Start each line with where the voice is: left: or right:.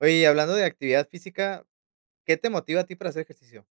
right: Oye, y hablando de actividad física, ¿qué te motiva a ti para hacer ejercicio?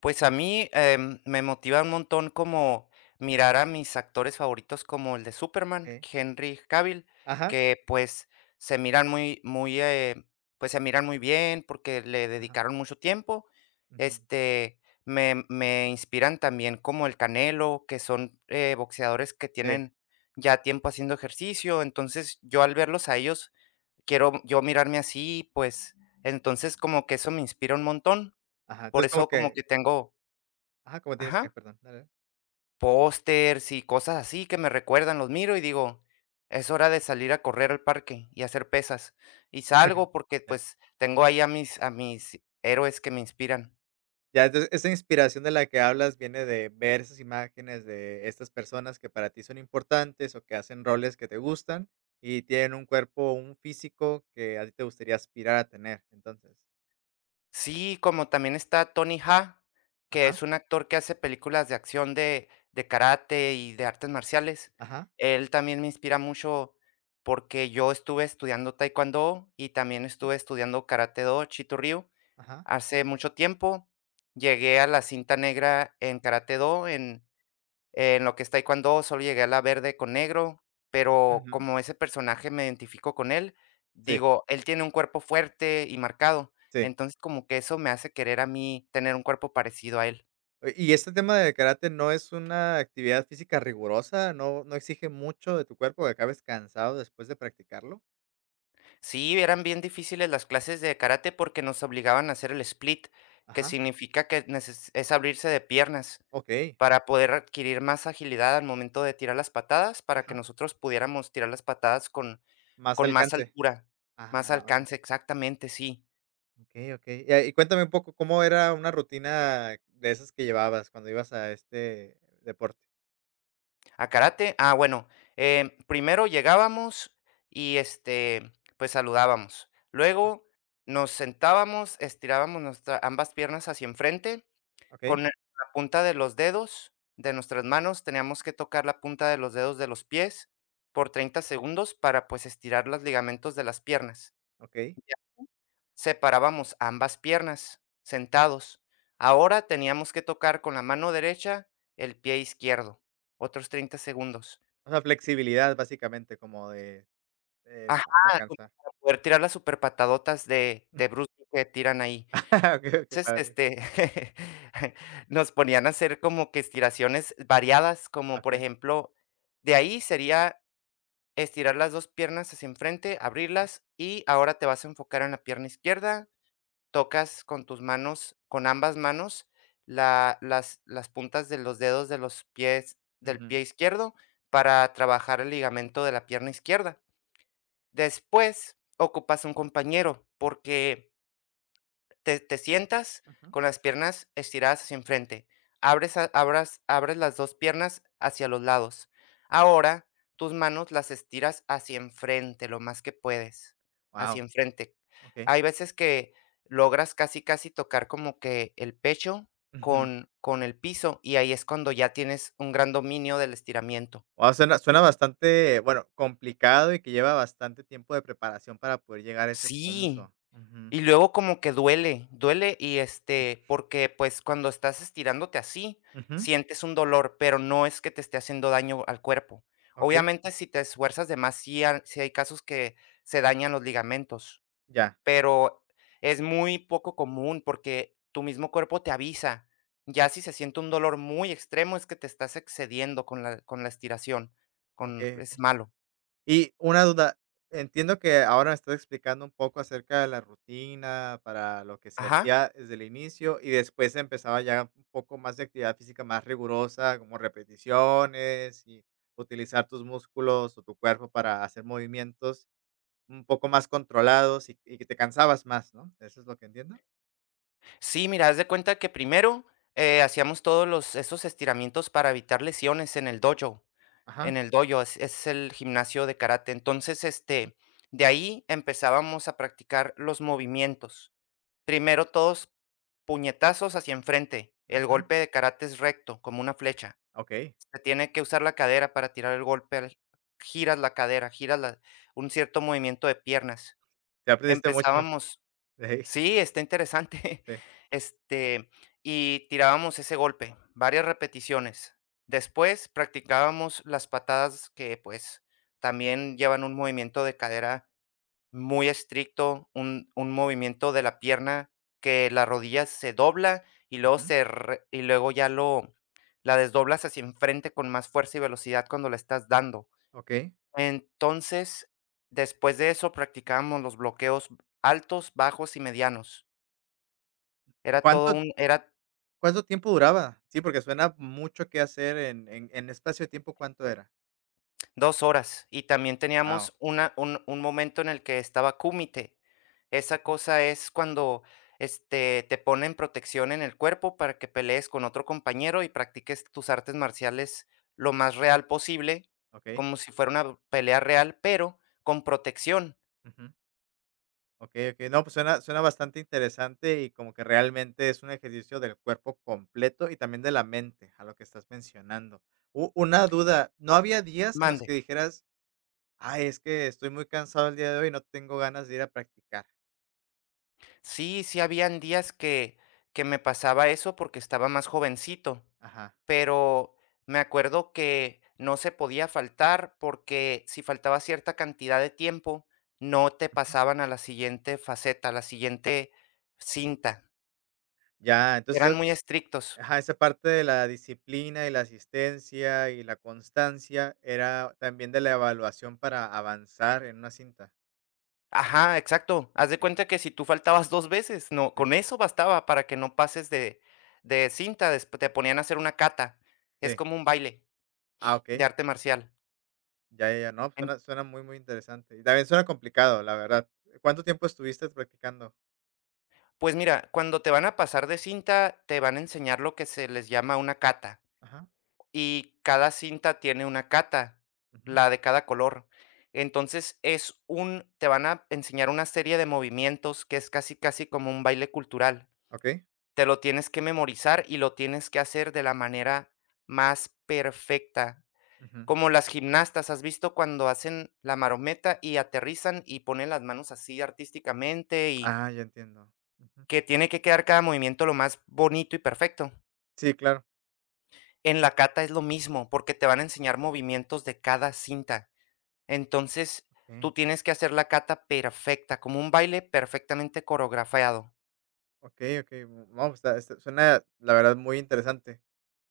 left: Pues a mí, me motiva un montón como mirar a mis actores favoritos como el de Superman,
right: ¿Eh?
left: Henry Cavill,
right: Ajá,
left: que pues se miran muy, muy, pues se miran muy bien porque le
right: ajá.
left: dedicaron mucho tiempo.
right: Ujú.
left: Me inspiran también como el Canelo, que son boxeadores que
right: Sí,
left: tienen ya tiempo haciendo ejercicio. Entonces yo al verlos a ellos, quiero yo mirarme así, pues entonces como que eso me inspira un montón.
right: ajá.
left: Por
right: Entonces, como
left: eso como
right: que
left: que tengo.
right: ajá, como tienes que,
left: Ajá,
right: perdón. Dale, dale.
left: pósters y cosas así que me recuerdan, los miro y digo: "Es hora de salir a correr al parque y hacer pesas", y
right: Ajá,
left: salgo porque,
right: ya.
left: pues, tengo ahí a mis héroes que me inspiran.
right: Ya, entonces, esa inspiración de la que hablas viene de ver esas imágenes de estas personas que para ti son importantes, o que hacen roles que te gustan, y tienen un cuerpo, un físico que a ti te gustaría aspirar a tener, entonces.
left: Sí, como también está Tony Jaa, que
right: Ajá,
left: es un actor que hace películas de acción de karate y de artes marciales.
right: ajá,
left: Él también me inspira mucho porque yo estuve estudiando taekwondo y también
right: ujú,
left: estuve estudiando karate do, Chito Ryu.
right: ajá.
left: Hace mucho tiempo llegué a la cinta negra en Karate Do, en lo que es Taekwondo solo llegué a la verde con negro, pero
right: Ujú.
left: como ese personaje me identifico con él,
right: Sí,
left: digo, él tiene un cuerpo fuerte y marcado,
right: sí.
left: entonces como que eso me hace querer a mí tener un cuerpo parecido a él.
right: Oye, y este tema de karate no es una actividad física rigurosa, no no exige mucho de tu cuerpo, que acabes cansado después de practicarlo.
left: Sí, eran bien difíciles las clases de karate porque nos obligaban a hacer el split, que
right: Ajá,
left: significa que neces es abrirse de piernas.
right: okey.
left: Para poder adquirir más agilidad al momento de tirar las patadas, para que
right: Ajá,
left: nosotros pudiéramos tirar las patadas con
right: más
left: con más
right: alcance.
left: altura, más
right: Ajá, okey,
left: alcance, exactamente, sí.
right: okey, okey. Y cuéntame un poco, ¿cómo era una rutina de esas que llevabas cuando ibas a este deporte?
left: A karate, ah, bueno, primero llegábamos y, pues, saludábamos.
right: Ah,
left: Luego nos sentábamos, estirábamos nuestra ambas piernas hacia enfrente,
right: okey,
left: con la punta de los dedos de nuestras manos teníamos que tocar la punta de los dedos de los pies por 30 segundos para, pues, estirar los ligamentos de las piernas.
right: okey.
left: Separábamos ambas piernas, sentados. Ahora teníamos que tocar con la mano derecha el pie izquierdo. Otros 30 segundos.
right: O sea, flexibilidad básicamente, como de, eh,
left: Ajá, como
right: alcanzar.
left: para poder tirar las superpatadotas de Bruce Lee que tiran ahí.
right: Okey, qué
left: Entonces,
right: padre.
left: nos ponían a hacer como que estiraciones variadas, como por
right: Okey.
left: ejemplo, de ahí sería estirar las 2 piernas hacia enfrente, abrirlas, y ahora te vas a enfocar en la pierna izquierda tocas con tus manos, con ambas manos, la las puntas de los dedos de los pies del
right: Wow.
left: pie izquierdo para trabajar el ligamento de la pierna izquierda. Después, ocupas un compañero, porque te sientas
right: Ujú.
left: con las piernas estiradas hacia enfrente. Abres las dos piernas hacia los lados. Ahora tus manos las estiras hacia enfrente lo más que puedes. Hacia enfrente. Hay veces que logras casi casi tocar como que el pecho
right: Ujú.
left: con el piso y ahí es cuando ya tienes un gran dominio del estiramiento.
right: Guau, suena bastante, bueno, complicado y que lleva bastante tiempo de preparación para poder llegar a ese
left: Sí,
right: punto. Ujú,
left: y luego como que duele, duele y, porque, pues, cuando estás estirándote así,
right: ujú,
left: sientes un dolor, pero no es que te esté haciendo daño al cuerpo.
right: okey,
left: Obviamente, si te esfuerzas de más, sí hay casos que se dañan los ligamentos,
right: ya,
left: pero es muy poco común porque tu mismo cuerpo te avisa. Ya si se siente un dolor muy extremo, es que te estás excediendo con la estiración, con
right: okey,
left: es
right: okey.
left: malo.
right: Y una duda, entiendo que ahora me estás explicando un poco acerca de la rutina para lo que se
left: Ajá.
right: hacía desde el inicio y después empezaba ya un poco más de actividad física más rigurosa, como repeticiones y utilizar tus músculos o tu cuerpo para hacer movimientos un poco más controlados y que te cansabas más, ¿no? ¿Eso es lo que entiendo?
left: Sí, mira, haz de cuenta que primero, hacíamos todos los esos estiramientos para evitar lesiones en el dojo,
right: Ajá,
left: en el dojo es el gimnasio de karate. Entonces, de ahí empezábamos a practicar los movimientos. Primero todos puñetazos hacia enfrente, el
right: ujú,
left: golpe de karate es recto, como una flecha.
right: okey.
left: Se tiene que usar la cadera para tirar el golpe al giras la cadera, giras la un cierto movimiento de piernas.
right: Sí aprendiste mucho.
left: Empezábamos.
right: Sí,
left: Sí, está interesante.
right: sí.
left: Este, y tirábamos ese golpe, varias repeticiones. Después practicábamos las patadas que pues también llevan un movimiento de cadera muy estricto, un movimiento de la pierna que la rodilla se dobla y luego
right: Ujú.
left: y luego ya lo la desdoblas hacia enfrente con más fuerza y velocidad cuando la estás dando.
right: Okey.
left: Entonces, después de eso practicábamos los bloqueos altos, bajos y medianos. Era todo
right: ¿Cuánto
left: un era
right: cuánto tiempo duraba? Sí, porque suena mucho que hacer en espacio de tiempo, ¿cuánto era?
left: 2 horas, y también
right: Wow.
left: teníamos una un momento en el que estaba Kumite. Esa
right: Ujú.
left: cosa es cuando, te ponen protección en el cuerpo para que pelees con otro compañero y practiques tus artes marciales lo más real posible,
right: Okey,
left: como si fuera una pelea real, pero con protección.
right: ujú, okey, okey. No, pues suena suena bastante interesante y como que realmente es un ejercicio del cuerpo completo y también de la mente, a lo que estás mencionando. U una duda, ¿no había días en los
left: Mande.
right: que dijeras: "Ay, es que estoy muy cansado el día de hoy, no tengo ganas de ir a practicar"?
left: Sí, sí habían días que me pasaba eso porque estaba más jovencito.
right: Ajá.
left: Pero me acuerdo que no se podía faltar porque si faltaba cierta cantidad de tiempo, no te pasaban a la siguiente faceta, a la siguiente cinta.
right: Ya,
left: Eran
right: entonces,
left: muy estrictos.
right: ajá, esa parte de la disciplina y la asistencia y la constancia era también de la evaluación para avanzar en una cinta.
left: Ajá, exacto. Haz de
right: Okey,
left: cuenta que si tú faltabas dos veces, no,
right: sí,
left: con eso bastaba para que no pases de cinta. Después te ponían a hacer una cata. Es
right: sí.
left: como un baile
right: Ah,
left: de
right: okey.
left: arte marcial.
right: Ya, ya, ya. No, pues
left: En-
right: suena muy, muy interesante. Y también suena complicado, la verdad. ¿Cuánto tiempo estuviste practicando?
left: Pues mira, cuando te van a pasar de cinta, te van a enseñar lo que se les llama una cata.
right: Ajá,
left: Y cada cinta tiene una cata,
right: ujú,
left: la de cada color. Entonces es un te van a enseñar una serie de movimientos que es casi, casi como un baile cultural.
right: okey,
left: Te lo tienes que memorizar y lo tienes que hacer de la manera más perfecta.
right: ujú.
left: Como las gimnastas, ¿has visto cuando hacen la marometa y aterrizan y ponen las manos así artísticamente y
right: Ah, ya entiendo. Ujú.
left: que tiene que quedar cada movimiento lo más bonito y perfecto?
right: Sí, claro,
left: En la cata es lo mismo, porque te van a enseñar movimientos de cada cinta. Entonces,
right: okey.
left: tú tienes que hacer la cata perfecta, como un baile perfectamente coreografiado.
right: Okey, okey. Mm, no, pues, está suena, la verdad, muy interesante.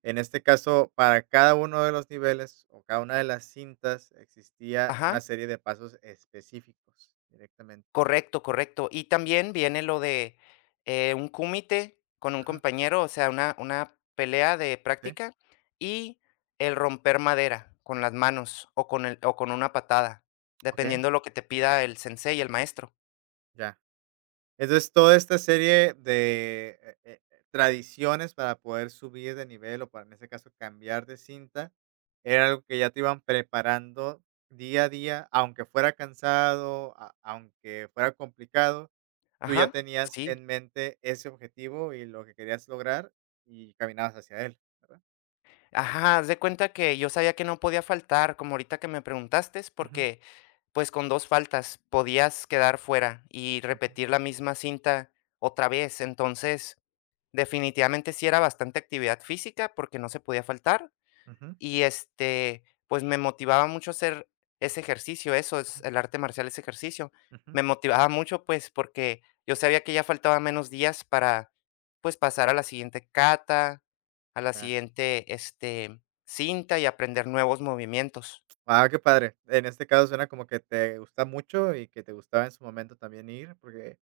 right: En este caso, para cada uno de los niveles o cada una de las cintas existía una
left: Ajá,
right: serie de pasos específicos directamente.
left: correcto, correcto. Y también viene lo de, un kumite con un
right: Ajá.
left: compañero, o sea, una pelea de
right: Sí,
left: práctica, y el romper madera con las manos, o con una patada,
right: okey.
left: dependiendo lo que te pida el sensei, el maestro.
right: Ya. Entonces, toda esta serie de, tradiciones para poder subir de nivel o para, en este caso, cambiar de cinta, era algo que ya te iban preparando día a día, aunque fuera cansado, a aunque fuera complicado. Tú ya
left: Ajá,
right: tenías
left: sí.
right: en mente ese objetivo y lo que querías lograr y caminabas hacia él, ¿verdad?
left: Ajá, haz de cuenta que yo sabía que no podía faltar, como ahorita que me preguntaste, es
right: Ujú,
left: porque, pues, con 2 faltas podías quedar fuera y
right: ujú,
left: repetir la misma cinta otra vez. Entonces, definitivamente sí era bastante actividad física porque no se podía faltar.
right: ujú,
left: Y, pues, me motivaba mucho hacer ese ejercicio, eso es
right: ujú,
left: el arte marcial, ese ejercicio.
right: ujú.
left: Me motivaba mucho, pues, porque yo sabía que ya faltaban menos días para, pues, pasar a la siguiente kata, a la
right: Ya.
left: siguiente, cinta y aprender nuevos movimientos.
right: Ah, qué padre. En este caso suena como que te gusta mucho y que te gustaba en su momento también ir, porque,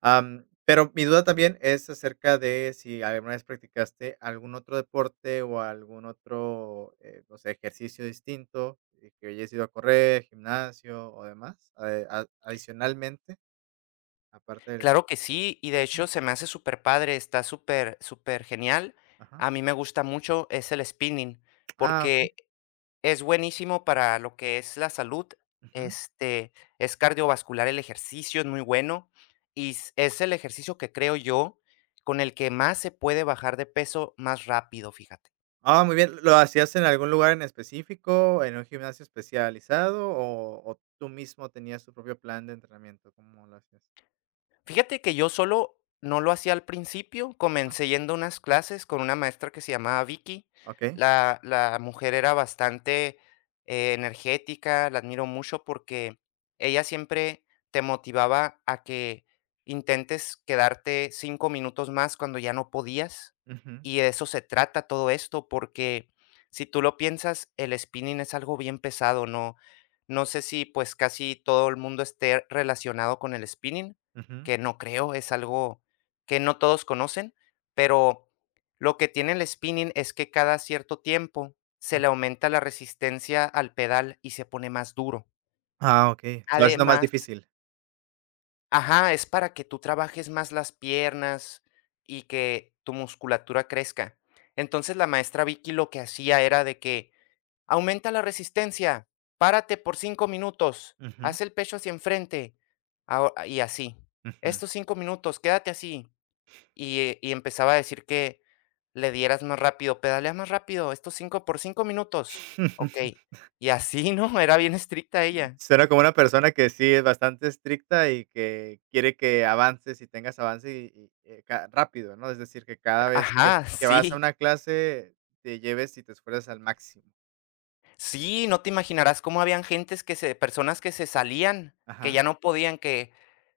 right: pero mi duda también es acerca de si alguna vez practicaste algún otro deporte o algún otro, no sé, ejercicio distinto, que hayas ido a correr, gimnasio o demás, adicionalmente, aparte del.
left: Claro que sí, y de
right: Ujú.
left: hecho se me hace súper padre. Está súper súper genial.
right: Ajá.
left: A mí me gusta mucho, es el spinning,
right: Ah, okey.
left: porque es buenísimo para lo que es la salud,
right: Ujú.
left: este, es cardiovascular el ejercicio, es muy bueno, y s es el ejercicio que creo yo, con el que más se puede bajar de peso más rápido, fíjate.
right: Ah, muy bien, ¿lo hacías en algún lugar en específico, en un gimnasio especializado o tú mismo tenías tu propio plan de entrenamiento? ¿Cómo lo hacías?
left: Fíjate que yo solo no lo hacía al principio, comencé yendo a unas clases con una maestra que se llamaba Vicky.
right: Okey.
left: La mujer era bastante, energética, la admiro mucho porque ella siempre te motivaba a que intentes quedarte 5 minutos más cuando ya no podías,
right: Ujú,
left: y de eso se trata todo esto, porque si tú lo piensas, el spinning es algo bien pesado, no sé si, pues, casi todo el mundo esté relacionado con el spinning,
right: ujú.
left: que no creo, es algo que no todos conocen, pero lo que tiene el spinning es que cada cierto tiempo se le aumenta la resistencia al pedal y se pone más duro.
right: Ah, okey, se va haciendo más
left: Además,
right: difícil.
left: ajá, es para que tú trabajes más las piernas y que tu musculatura crezca. Entonces la maestra Vicky lo que hacía era de que aumenta la resistencia, párate por 5 minutos,
right: Ujú,
left: haz el pecho hacia enfrente, y así.
right: ujú.
left: Estos 5 minutos, quédate así, y empezaba a decir que le dieras más rápido, pedalea más rápido, estos 5 por 5 minutos, okey. Y así, ¿no? Era bien estricta ella.
right: Suena como una persona que sí es bastante estricta y que quiere que avances y tengas avance y, ca rápido, ¿no? Es decir, que cada vez que
left: Ajá,
right: vas a
left: sí,
right: una clase te lleves y te esfuerces al máximo.
left: sí, no te imaginarás cómo habían gentes que se personas que se salían, que
right: Ajá.
left: ya no podían, que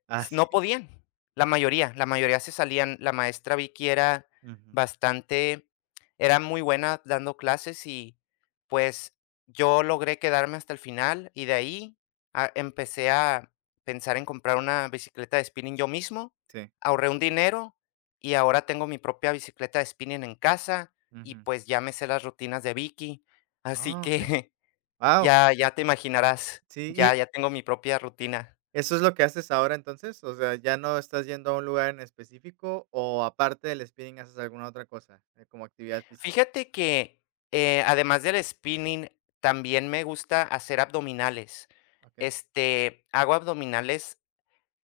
right: Ah, sí.
left: no podían, la mayoría se salían. La maestra Vicky era
right: Ujú.
left: bastante era muy buena dando clases y, pues, yo logré quedarme hasta el final, y de ahí, empecé a pensar en comprar una bicicleta de spinning yo mismo,
right: Sí,
left: ahorré un dinero, y ahora tengo mi propia bicicleta de spinning en casa, y,
right: ujú.
left: pues, ya me sé las rutinas de Vicky, así
right: Ah,
left: que
right: okey. Wow.
left: ya ya te imaginarás,
right: Sí,
left: ya
right: ¿y
left: ya tengo mi propia rutina.
right: eso es lo que haces ahora entonces? O sea, ¿ya no estás yendo a un lugar en específico o aparte del spinning haces alguna otra cosa, como actividad física?
left: Fíjate que, además del spinning, también me gusta hacer abdominales.
right: ¿Ok?
left: Hago abdominales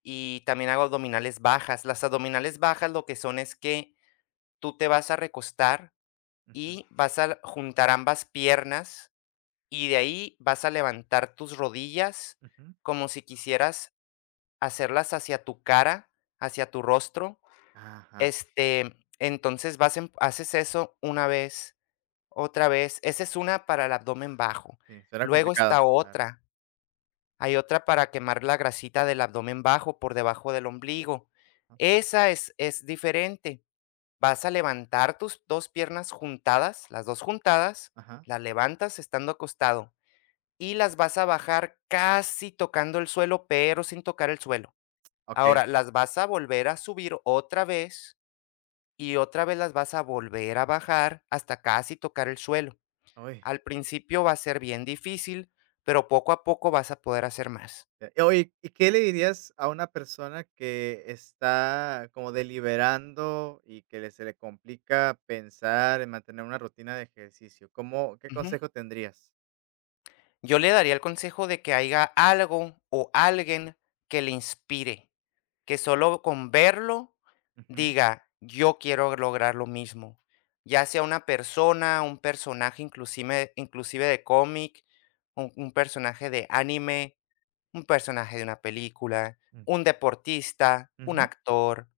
left: y también hago abdominales bajas. Las abdominales bajas lo que son es que tú te vas a recostar
right: Ujú,
left: y vas a juntar ambas piernas y de ahí vas a levantar tus rodillas
right: ujú.
left: como si quisieras hacerlas hacia tu cara, hacia tu rostro.
right: Ajá,
left: Entonces vas en haces eso una vez otra vez, esa es una para el abdomen bajo.
right: sí, suena
left: Luego
right: complicado.
left: está
right: Claro.
left: otra, hay otra para quemar la grasita del abdomen bajo por debajo del ombligo.
right: Ajá.
left: Esa es diferente. Vas a levantar tus dos piernas juntadas, las dos juntadas,
right: Ajá.
left: las levantas estando acostado y las vas a bajar casi tocando el suelo, pero sin tocar el suelo.
right: Okey.
left: Ahora las vas a volver a subir otra vez y otra vez las vas a volver a bajar hasta casi tocar el suelo.
right: Uy.
left: Al principio va a ser bien difícil, pero poco a poco vas a poder hacer más.
right: Oye, ¿y qué le dirías a una persona que está como deliberando y que le se le complica pensar en mantener una rutina de ejercicio? ¿Cómo qué
left: Ujú.
right: consejo tendrías?
left: Yo le daría el consejo de que haya algo o alguien que le inspire, que solo con verlo diga, yo quiero lograr lo mismo, ya sea una persona, un personaje inclusive, inclusive de cómic, un personaje de anime, un personaje de una película,
right: Ujú.
left: un deportista, un
right: Ujú,
left: actor,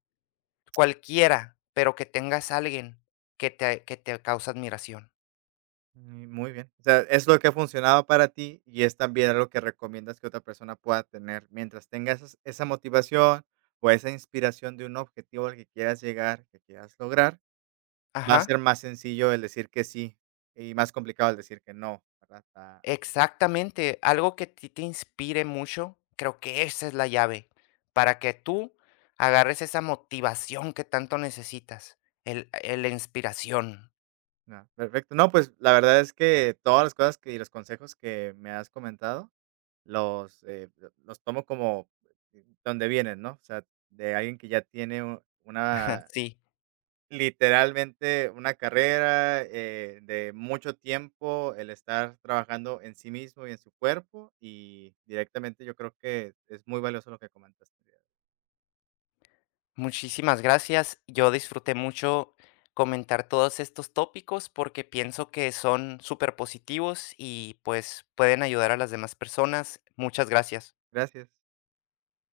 left: cualquiera, pero que tengas alguien que te causa admiración.
right: mm, muy bien. O sea, es lo que ha funcionado para ti y es también algo que recomiendas que otra persona pueda tener. Mientras tengas esa motivación o esa inspiración de un objetivo al que quieras llegar, que quieras lograr, va a ser
left: Ajá,
right: más sencillo el decir que sí y más complicado el decir que no, ¿verdad? Ah,
left: exactamente. Algo que ti te inspire mucho, creo que esa es la llave para que tú agarres esa motivación que tanto necesitas, el la inspiración.
right: no, perfecto. No, pues la verdad es que todas las cosas que, y los consejos que me has comentado los, los tomo como donde vienen, ¿no? O sea, de alguien que ya tiene u- una
left: Sí,
right: literalmente una carrera, de mucho tiempo, el estar trabajando en sí mismo y en su cuerpo, y directamente yo creo que es muy valioso lo que comentaste.
left: muchísimas gracias. Yo disfruté mucho comentar todos estos tópicos porque pienso que son súper positivos y, pues, pueden ayudar a las demás personas. Muchas gracias.
right: Gracias.